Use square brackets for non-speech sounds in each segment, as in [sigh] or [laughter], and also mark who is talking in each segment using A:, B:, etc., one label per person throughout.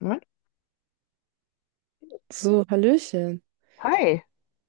A: Moment.
B: So, Hallöchen.
A: Hi.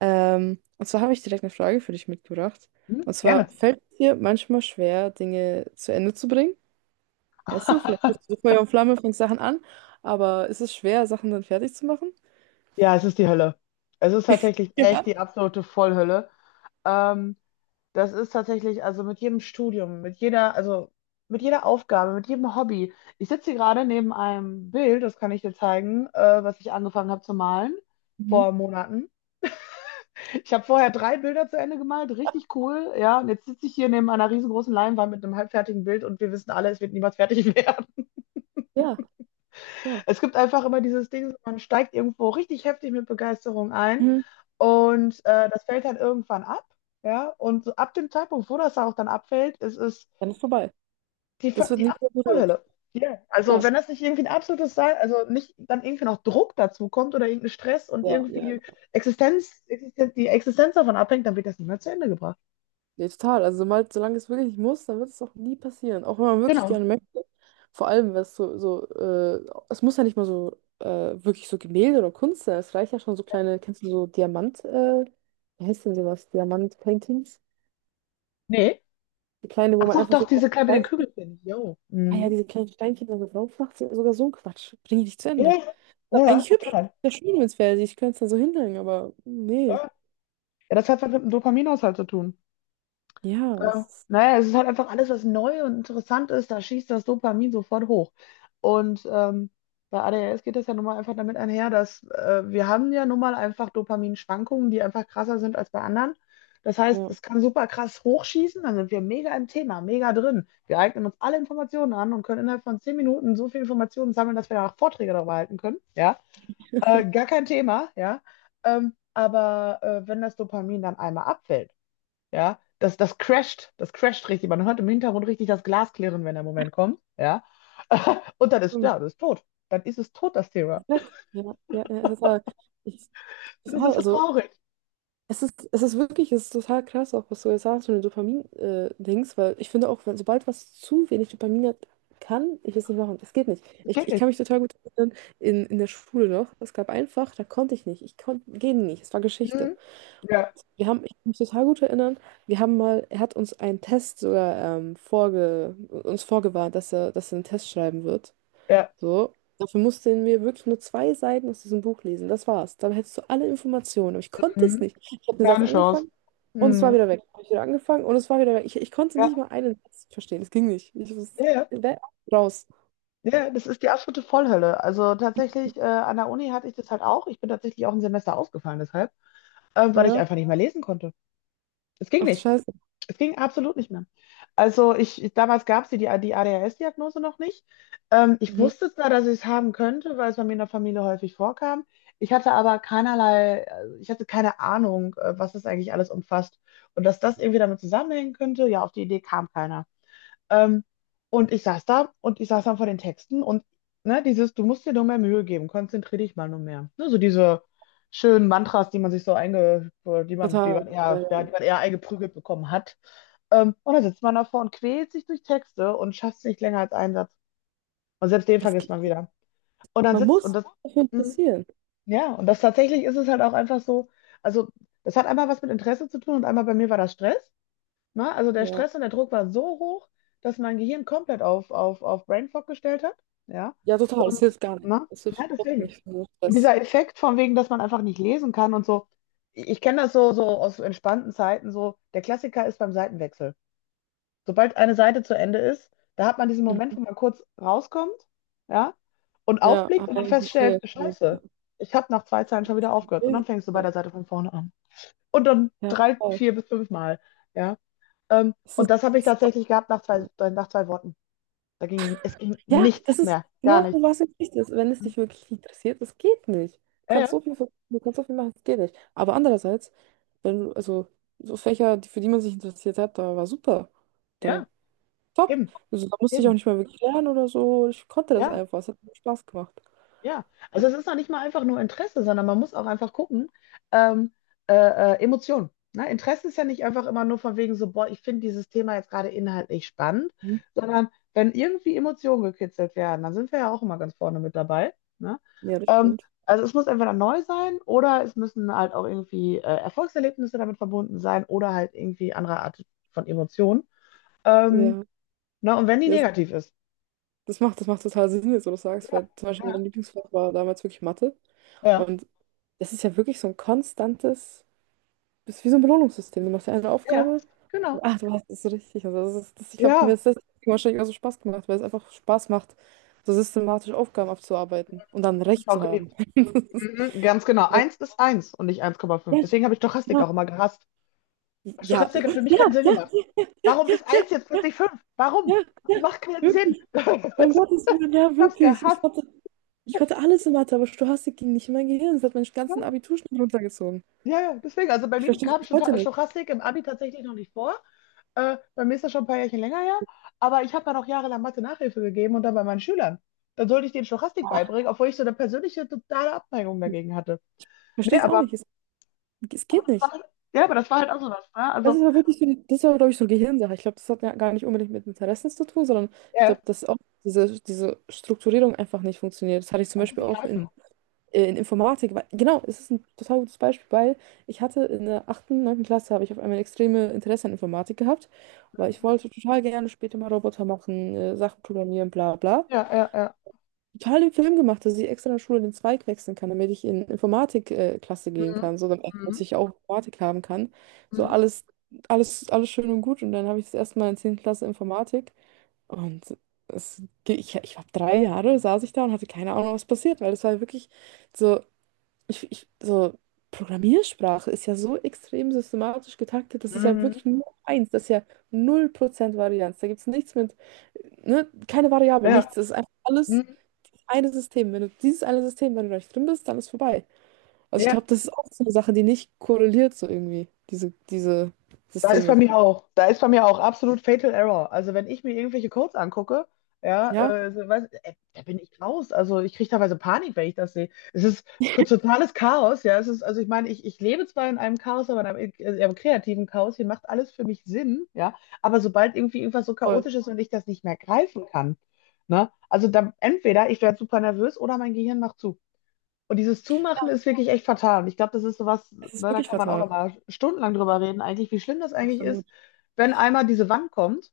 B: Und zwar habe ich direkt eine Frage für dich mitgebracht.
A: Hm,
B: Und
A: gerne.
B: zwar, fällt es dir manchmal schwer, Dinge zu Ende zu bringen? Weißt du, vielleicht bist du
A: [laughs]
B: Feuer und Flamme, fängst Sachen an, aber ist es schwer, Sachen dann fertig zu machen?
A: Ja, es ist die Hölle. Es ist tatsächlich echt
B: Ja.
A: die absolute Vollhölle. Ähm, das ist tatsächlich, also mit jedem Studium, also mit jeder Aufgabe, mit jedem Hobby. Ich sitze hier gerade neben einem Bild, das kann ich dir zeigen, was ich angefangen habe zu malen
B: Mhm.
A: vor Monaten. Ich habe vorher drei Bilder zu Ende gemalt, richtig cool, ja. Und jetzt sitze ich hier neben einer riesengroßen Leinwand mit einem halbfertigen Bild und wir wissen alle, es wird niemals fertig [laughs] werden.
B: Ja, ja.
A: Es gibt einfach immer dieses Ding, man steigt irgendwo richtig heftig mit Begeisterung ein
B: Mhm.
A: und das fällt halt irgendwann ab. Ja, und so ab dem Zeitpunkt, wo das auch dann abfällt, ist es
B: Dann ist vorbei.
A: die,
B: Das
A: Ver-
B: wird
A: die
B: nie
A: absolute
B: wieder berührt.
A: Vollhölle. Ja, also
B: Ja,
A: wenn das nicht irgendwie ein absolutes Sein, also nicht dann irgendwie noch Druck dazu kommt oder irgendein Stress und
B: ja, ja.
A: irgendwie die Existenz davon abhängt, dann wird das nicht mehr zu Ende gebracht.
B: Nee, total. Also mal, solange es wirklich nicht muss, dann wird es auch nie passieren. Auch wenn man wirklich
A: Genau.
B: gerne möchte. Vor allem, wenn es so, so es muss ja nicht mal so wirklich so Gemälde oder Kunst sein. Es reicht ja schon so kleine, kennst du so Diamant, wie heißt denn sowas? Diamant-Paintings?
A: Nee.
B: Die kleine, wo
A: Ach
B: man
A: doch,
B: einfach
A: doch,
B: so
A: diese
B: kleine
A: kleine mit
B: Stein,
A: den Kügelchen. Jo.
B: ah ja,
A: Mhm.
B: diese kleinen Steinchen da so drauf macht, sind sogar so ein Quatsch. Bring ich nicht zu Ende.
A: Ja,
B: Ist
A: ja,
B: aber
A: ja,
B: eigentlich hübsch.
A: total.
B: Sehr schön, wenn es wäre. Ich könnte es dann so hinhängen, aber nee.
A: Ja, ja, das hat was mit dem Dopaminhaushalt zu tun.
B: Ja, es ist,
A: Naja, es ist halt einfach alles, was neu und interessant ist, da schießt das Dopamin sofort hoch. Und bei ADHS geht das ja nun mal einfach damit einher, dass wir haben ja nun mal einfach Dopaminschwankungen, die einfach krasser sind als bei anderen. Das heißt,
B: ja.
A: es kann super krass hochschießen, dann sind wir mega im Thema, mega drin. Wir eignen uns alle Informationen an und können innerhalb von 10 Minuten so viel Informationen sammeln, dass wir danach Vorträge darüber halten können. Ja, gar kein Thema, ja. Aber wenn das Dopamin dann einmal abfällt, ja, das crasht, das crasht richtig. Man hört im Hintergrund richtig das Glas klirren, wenn der Moment kommt. Ja. [laughs] Und dann ist,
B: Hm,
A: ja, das ist tot. Dann ist es tot, das Thema.
B: Perfekt. Ja, ja, ja, total. Ich,
A: Das
B: total.
A: ist so
B: Also.
A: traurig.
B: Es ist wirklich, es ist total krass, auch was du jetzt sagst, wenn den Dopamin-Dings, weil ich finde auch, wenn, sobald was zu wenig Dopamin hat, kann ich es nicht machen. Es geht nicht.
A: Das
B: Ich,
A: geht
B: ich kann
A: nicht.
B: mich total gut erinnern, in der Schule noch, es gab ein Fach, da konnte ich nicht. Ich konnte, ging nicht. Es war Geschichte.
A: Mhm.
B: Und
A: Ja,
B: wir haben, ich kann mich total gut erinnern, wir haben mal, er hat uns einen Test sogar uns vorgewarnt, dass er einen Test schreiben wird.
A: ja.
B: So. Dafür mussten wir wirklich nur zwei Seiten aus diesem Buch lesen. Das war's. Dann hättest du alle Informationen. Aber ich konnte es
A: Mhm.
B: nicht. Ich habe den Satz
A: Keine Chance.
B: angefangen und es war
A: Mhm.
B: wieder weg. Hab ich wieder angefangen und es war wieder weg. Ich konnte nicht
A: Ja,
B: mal einen Satz verstehen. Es ging nicht. Ich muss
A: ja, ja.
B: we- raus.
A: Ja, das ist die absolute Vollhölle. Also tatsächlich, an der Uni hatte ich das halt auch. Ich bin tatsächlich auch ein Semester ausgefallen deshalb, weil ich
B: Ja.
A: einfach nicht mehr lesen konnte. Es ging
B: Ach du
A: nicht.
B: Scheiße.
A: Es ging absolut nicht mehr. Also damals gab es die ADHS-Diagnose noch nicht. Ich
B: Mhm.
A: wusste zwar, dass ich es haben könnte, weil es bei mir in der Familie häufig vorkam. Ich hatte aber keinerlei, ich hatte keine Ahnung, was das eigentlich alles umfasst. Und dass das irgendwie damit zusammenhängen könnte, ja, auf die Idee kam keiner. Ähm, und ich saß da und ich saß dann vor den Texten und ne, dieses, du musst dir nur mehr Mühe geben, konzentriere dich mal nur mehr. Ne, so diese schönen Mantras, die man sich so einge,
B: Total. Ja, ja.
A: die man eher eingeprügelt bekommen hat. Und dann sitzt man davor und quält sich durch Texte und schafft es nicht länger als einen Satz. Und selbst den
B: Es
A: vergisst
B: geht.
A: man wieder. Und dann
B: Man
A: sitzt
B: muss
A: und
B: sich
A: das.
B: dafür
A: Mhm.
B: interessieren.
A: Ja, und das tatsächlich ist es halt auch einfach so, also das hat einmal was mit Interesse zu tun und einmal bei mir war das Stress. Ne? Also der
B: Ja.
A: Stress und der Druck war so hoch, dass mein Gehirn komplett auf Brain Fog gestellt hat. Ja.
B: Ja, total. Es
A: Und
B: hilft gar nicht.
A: ne?
B: Es hilft
A: Ja,
B: überhaupt
A: deswegen.
B: nicht für den
A: Und
B: Stress.
A: dieser Effekt von wegen, dass man einfach nicht lesen kann und so. Ich kenne das so aus entspannten Zeiten, so der Klassiker ist beim Seitenwechsel. Sobald eine Seite zu Ende ist, da hat man diesen Moment,
B: Mhm.
A: wo man kurz rauskommt, ja, und
B: Ja, ah,
A: aufblickt und dann
B: ich
A: feststellt,
B: verstehe. Ja,
A: Scheiße, ich habe nach zwei Zeilen schon wieder aufgehört. Und dann fängst du bei der Seite von vorne an. Und dann
B: ja,
A: drei,
B: total.
A: vier bis fünf Mal, ja.
B: Es
A: Und
B: ist.
A: das habe ich tatsächlich gehabt nach zwei Worten. Es ging
B: Ja, das
A: nichts
B: ist
A: mehr, gar
B: genau so,
A: nichts.
B: was du ist. Wenn es dich wirklich interessiert, das geht nicht. Du
A: Ja, ja,
B: kannst so viel, du kannst so viel machen, das geht nicht. Aber andererseits, wenn du, also so Fächer, für die man sich interessiert hat, da war super. Da
A: ja,
B: top.
A: eben,
B: Also da musste ich auch
A: eben,
B: nicht mal wirklich lernen oder so. Ich konnte das
A: ja.
B: einfach. Es hat mir Spaß gemacht.
A: Ja, also es ist noch nicht mal einfach nur Interesse, sondern man muss auch einfach gucken, ähm, äh, Emotionen. Ne? Interesse ist ja nicht einfach immer nur von wegen so, boah, ich finde dieses Thema jetzt gerade inhaltlich spannend,
B: Mhm.
A: sondern wenn irgendwie Emotionen gekitzelt werden, dann sind wir ja auch immer ganz vorne mit dabei. Ne?
B: Ja, das
A: Ähm,
B: stimmt.
A: also es muss entweder neu sein oder es müssen halt auch irgendwie Erfolgserlebnisse damit verbunden sein oder halt irgendwie andere Art von Emotionen. Ähm,
B: Ja.
A: ne? Und wenn die
B: Ja, das
A: negativ ist.
B: das macht, das macht total Sinn, jetzt, wo du sagst,
A: Ja,
B: weil zum Beispiel mein
A: ja,
B: Lieblingsfach war damals wirklich Mathe.
A: ja,
B: Und das ist ja wirklich so ein konstantes. Das ist wie so ein Belohnungssystem. Du machst ja eine
A: ja,
B: Aufgabe
A: genau.
B: und ach, du hast es richtig. Also das ist, ich glaube, mir
A: Ja,
B: ist das wahrscheinlich auch so Spaß gemacht, weil es einfach Spaß macht, so systematisch Aufgaben abzuarbeiten und dann
A: hab ich
B: Recht
A: auch
B: zu haben.
A: geliebt.
B: [laughs]
A: Mhm, ganz genau. Eins ist eins und nicht eins Komma
B: Ja,
A: fünf Deswegen habe ich Stochastik auch
B: genau.
A: immer gehasst.
B: Ja,
A: Stochastik
B: ja,
A: hat für mich keinen Sinn
B: ja,
A: gemacht.
B: ja,
A: Warum
B: ja,
A: ist
B: ja,
A: eins jetzt plötzlich fünf? Warum?
B: ja,
A: Das
B: ja,
A: macht keinen Sinn.
B: wirklich. Um
A: [laughs]
B: Gottes Willen, ja,
A: Ich hab's
B: wirklich. Ich
A: gehasst.
B: konnte, ich konnte alles in Mathe, aber Stochastik ging nicht in mein Gehirn. Das hat meinen ganzen Abiturschnitt runtergezogen.
A: Ja, ja, deswegen. Also bei
B: Ich
A: mir
B: verstehe es
A: kam
B: bis heute
A: Sto-
B: nicht.
A: Stochastik im Abi tatsächlich noch nicht vor. Bei mir ist das schon ein paar Jährchen länger her. Aber ich habe dann auch jahrelang Mathe-Nachhilfe gegeben und dann bei meinen Schülern. Dann sollte ich denen Stochastik beibringen, obwohl ich so eine persönliche totale Abneigung
B: Ich
A: dagegen hatte. Nee,
B: verstehe es auch nicht.
A: aber,
B: Es
A: aber
B: geht
A: das war,
B: nicht.
A: halt, ja, aber das war halt auch sowas. Ne?
B: Das
A: Also,
B: ist aber wirklich so, das war, glaube ich, so eine Gehirnsache. Ich glaube, das hat ja gar nicht unbedingt mit Interessen zu tun, sondern ich glaube,
A: ja,
B: dass auch diese Strukturierung einfach nicht funktioniert. Das hatte ich zum
A: man muss
B: Beispiel
A: sich
B: auch in,
A: greifen.
B: äh, in Informatik. Weil, genau, es ist ein total gutes Beispiel, weil ich hatte in der achten, neunten Klasse habe ich auf einmal extreme Interesse an Informatik gehabt, weil ich wollte total gerne später mal Roboter machen, Sachen programmieren, bla bla
A: Ja, ja, ja.
B: total den Film gemacht, dass ich extra in der Schule den Zweig wechseln kann, damit ich in Informatikklasse Klasse gehen
A: Mhm.
B: kann, so damit
A: Mhm.
B: ich auch Informatik haben kann. So
A: Mhm.
B: alles, alles, alles schön und gut. Und dann habe ich das erste Mal in 10. Klasse Informatik. Und ich habe 3 Jahre, saß ich da und hatte keine Ahnung, was passiert, weil das war wirklich so, so Programmiersprache ist ja so extrem systematisch getaktet, das ist ja
A: Mhm.
B: wirklich nur eins, das ist ja 0% Varianz. Da gibt es nichts mit ne, keine Variable,
A: Ja.
B: nichts. Es ist einfach alles
A: Mhm.
B: dieses eine System. Wenn du dieses eine System, wenn du da nicht drin bist, dann ist vorbei. Also ich
A: Ja,
B: glaube, das ist auch so eine Sache, die nicht korreliert so irgendwie, diese
A: da ist bei
B: Systeme.
A: mir auch. Da ist bei mir auch absolut Fatal Error. Also wenn ich mir irgendwelche Codes angucke, ja,
B: Ja,
A: so, da bin ich raus. Also ich kriege teilweise Panik, wenn ich das sehe. Es ist totales Chaos, ja. Also ich meine, ich lebe zwar in einem Chaos, aber in einem kreativen Chaos, hier macht alles für mich Sinn, ja. Aber sobald irgendwie irgendwas so
B: voll.
A: chaotisch ist und ich das nicht mehr greifen kann, ne, also dann entweder ich werde super nervös oder mein Gehirn macht zu. Und dieses Zumachen ist wirklich echt fatal. Und ich glaube, das ist sowas, ne,
B: Es ist
A: da
B: wirklich
A: kann man auch
B: fatal.
A: noch mal stundenlang drüber reden, eigentlich, wie schlimm das eigentlich ist,
B: Absolut.
A: wenn einmal diese Wand kommt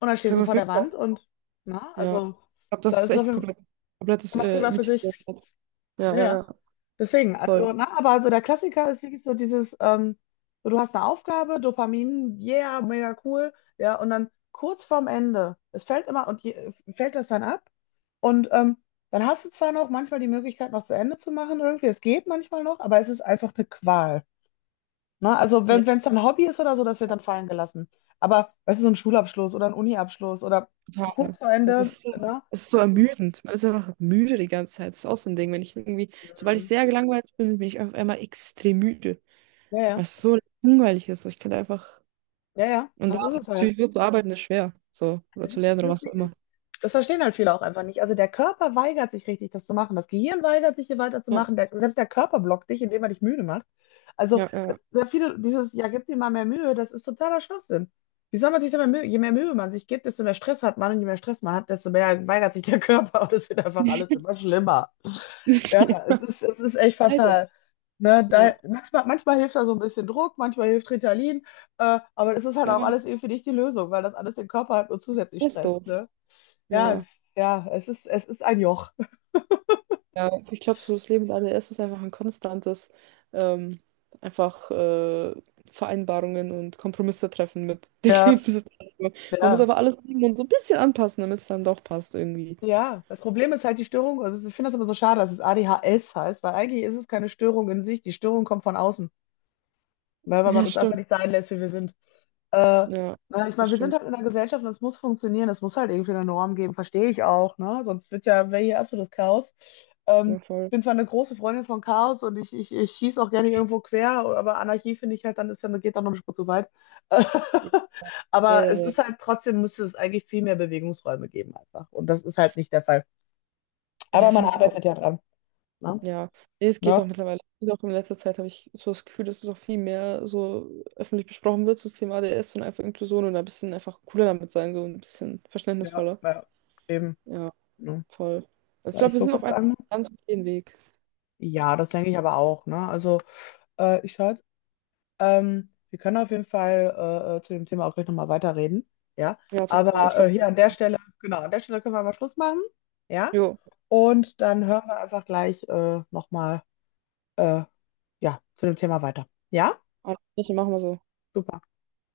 A: und dann stehst
B: Können
A: du
B: wir auf
A: vor der
B: jeden Fall.
A: Wand und, na,
B: Ja.
A: also,
B: Ich glaube, das
A: da
B: ist
A: ist noch
B: echt
A: ein
B: komplett, komplettes
A: Thema für
B: Mythos.
A: sich.
B: Ja, ja,
A: Naja,
B: ja.
A: deswegen,
B: Voll.
A: also, na, aber also der Klassiker ist wirklich so dieses, so, du hast eine Aufgabe, Dopamin, yeah, mega cool, ja, und dann kurz vorm Ende, es fällt immer, fällt das dann ab? Und dann hast du zwar noch manchmal die Möglichkeit, noch zu Ende zu machen irgendwie, es geht manchmal noch, aber es ist einfach eine Qual. Ne? Also
B: Ja,
A: wenn es dann Hobby ist oder so, das wird dann fallen gelassen. Aber weißt du, so ein Schulabschluss oder ein Uniabschluss oder
B: total.
A: kurz vor
B: Also es
A: Ende,
B: ist,
A: ne?
B: es ist so ermüdend. Man ist einfach müde die ganze Zeit. Das ist auch so ein Ding. Wenn ich irgendwie, sobald ich
A: Mhm.
B: sehr gelangweilt bin, bin ich auf einmal extrem müde.
A: Ja, ja,
B: Was so langweilig ist. So, ich könnte einfach.
A: ja, ja,
B: Und da
A: das ist es halt.
B: natürlich wird zu arbeiten ist schwer. So, oder
A: Das
B: zu lernen oder
A: das ist
B: was auch immer.
A: wirklich. Das verstehen halt viele auch einfach nicht. Also der Körper weigert sich richtig, das zu machen. Das Gehirn weigert sich, hier
B: Ja,
A: weiterzumachen. Selbst der Körper blockt dich, indem er dich müde macht. Also
B: ja, ja.
A: sehr viele, dieses, ja, gib dir mal mehr Mühe, das ist totaler Schwachsinn. Wie soll man sich denn mehr Mühe, je mehr Mühe man sich gibt, desto mehr Stress hat man und je mehr Stress man hat, desto mehr weigert sich der [laughs] Körper und es wird einfach alles immer schlimmer. Ja, es
B: [laughs]
A: ist, es ist echt
B: Leider.
A: fatal. Ne,
B: Ja,
A: da, manchmal hilft da so ein bisschen Druck, manchmal hilft Ritalin, aber das ist halt auch alles
B: ja,
A: irgendwie nicht die Lösung, weil das alles den Körper halt nur zusätzlich
B: das ist
A: stresst,
B: doof.
A: ne? Ja,
B: Ja,
A: ja, es ist ein Joch. [laughs]
B: ja. Also ich glaube, so das Leben mit ADS ist einfach ein konstantes, ähm, einfach Vereinbarungen und Kompromisse treffen mit [laughs] den
A: Ja,
B: Lebenssituationen. Man muss
A: ja,
B: aber alles nehmen so ein bisschen anpassen, damit es dann doch passt irgendwie.
A: ja. Das Problem ist halt die Störung, also ich finde das immer so schade, dass es ADHS heißt, weil eigentlich ist es keine Störung in sich, die Störung kommt von außen. Ne, weil man
B: Ja,
A: uns einfach
B: stimmt.
A: nicht sein lässt, wie wir sind. Äh,
B: Ja,
A: na, ich
B: das
A: meine, wir sind
B: stimmt.
A: halt in einer Gesellschaft und es muss funktionieren, es muss halt irgendwie eine Norm geben, verstehe ich auch, ne? Sonst wäre hier absolutes Chaos. Ähm,
B: Ja,
A: Ich
B: voll.
A: bin zwar eine große Freundin von Chaos und ich schieße auch gerne irgendwo quer, aber Anarchie finde ich halt, geht dann noch eine Spur zu weit. [laughs]
B: Äh,
A: Aber es
B: ja, ja.
A: ist halt trotzdem, müsste es eigentlich viel mehr Bewegungsräume geben einfach. Und das ist halt nicht der Fall. Aber
B: Ja,
A: man
B: finde ich auch.
A: arbeitet ja dran. Ne?
B: Ja, nee, es geht auch
A: Ne?
B: mittlerweile. Und auch in letzter Zeit habe ich so das Gefühl, dass es auch viel mehr so öffentlich besprochen wird, so das Thema ADS und einfach Inklusion und ein bisschen einfach cooler damit sein, so ein bisschen
A: Ja,
B: verständnisvoller.
A: ja, eben.
B: Ja,
A: Ne?
B: voll. Also ich
A: So,
B: glaube,
A: ich
B: wir sind
A: gucke
B: auf
A: jetzt
B: einem
A: an.
B: ganz guten Weg.
A: Ja, das denke ich aber auch, ne? Also, ich schaue, wir können auf jeden Fall zu dem Thema auch gleich nochmal weiterreden, ja?
B: Ja, total.
A: Aber
B: Ich glaube,
A: hier an der Stelle, genau, an der Stelle können wir mal Schluss machen, ja?
B: jo,
A: Und dann hören wir einfach gleich nochmal, äh, ja, zu dem Thema weiter, ja?
B: alles Gute, machen wir so.
A: Super.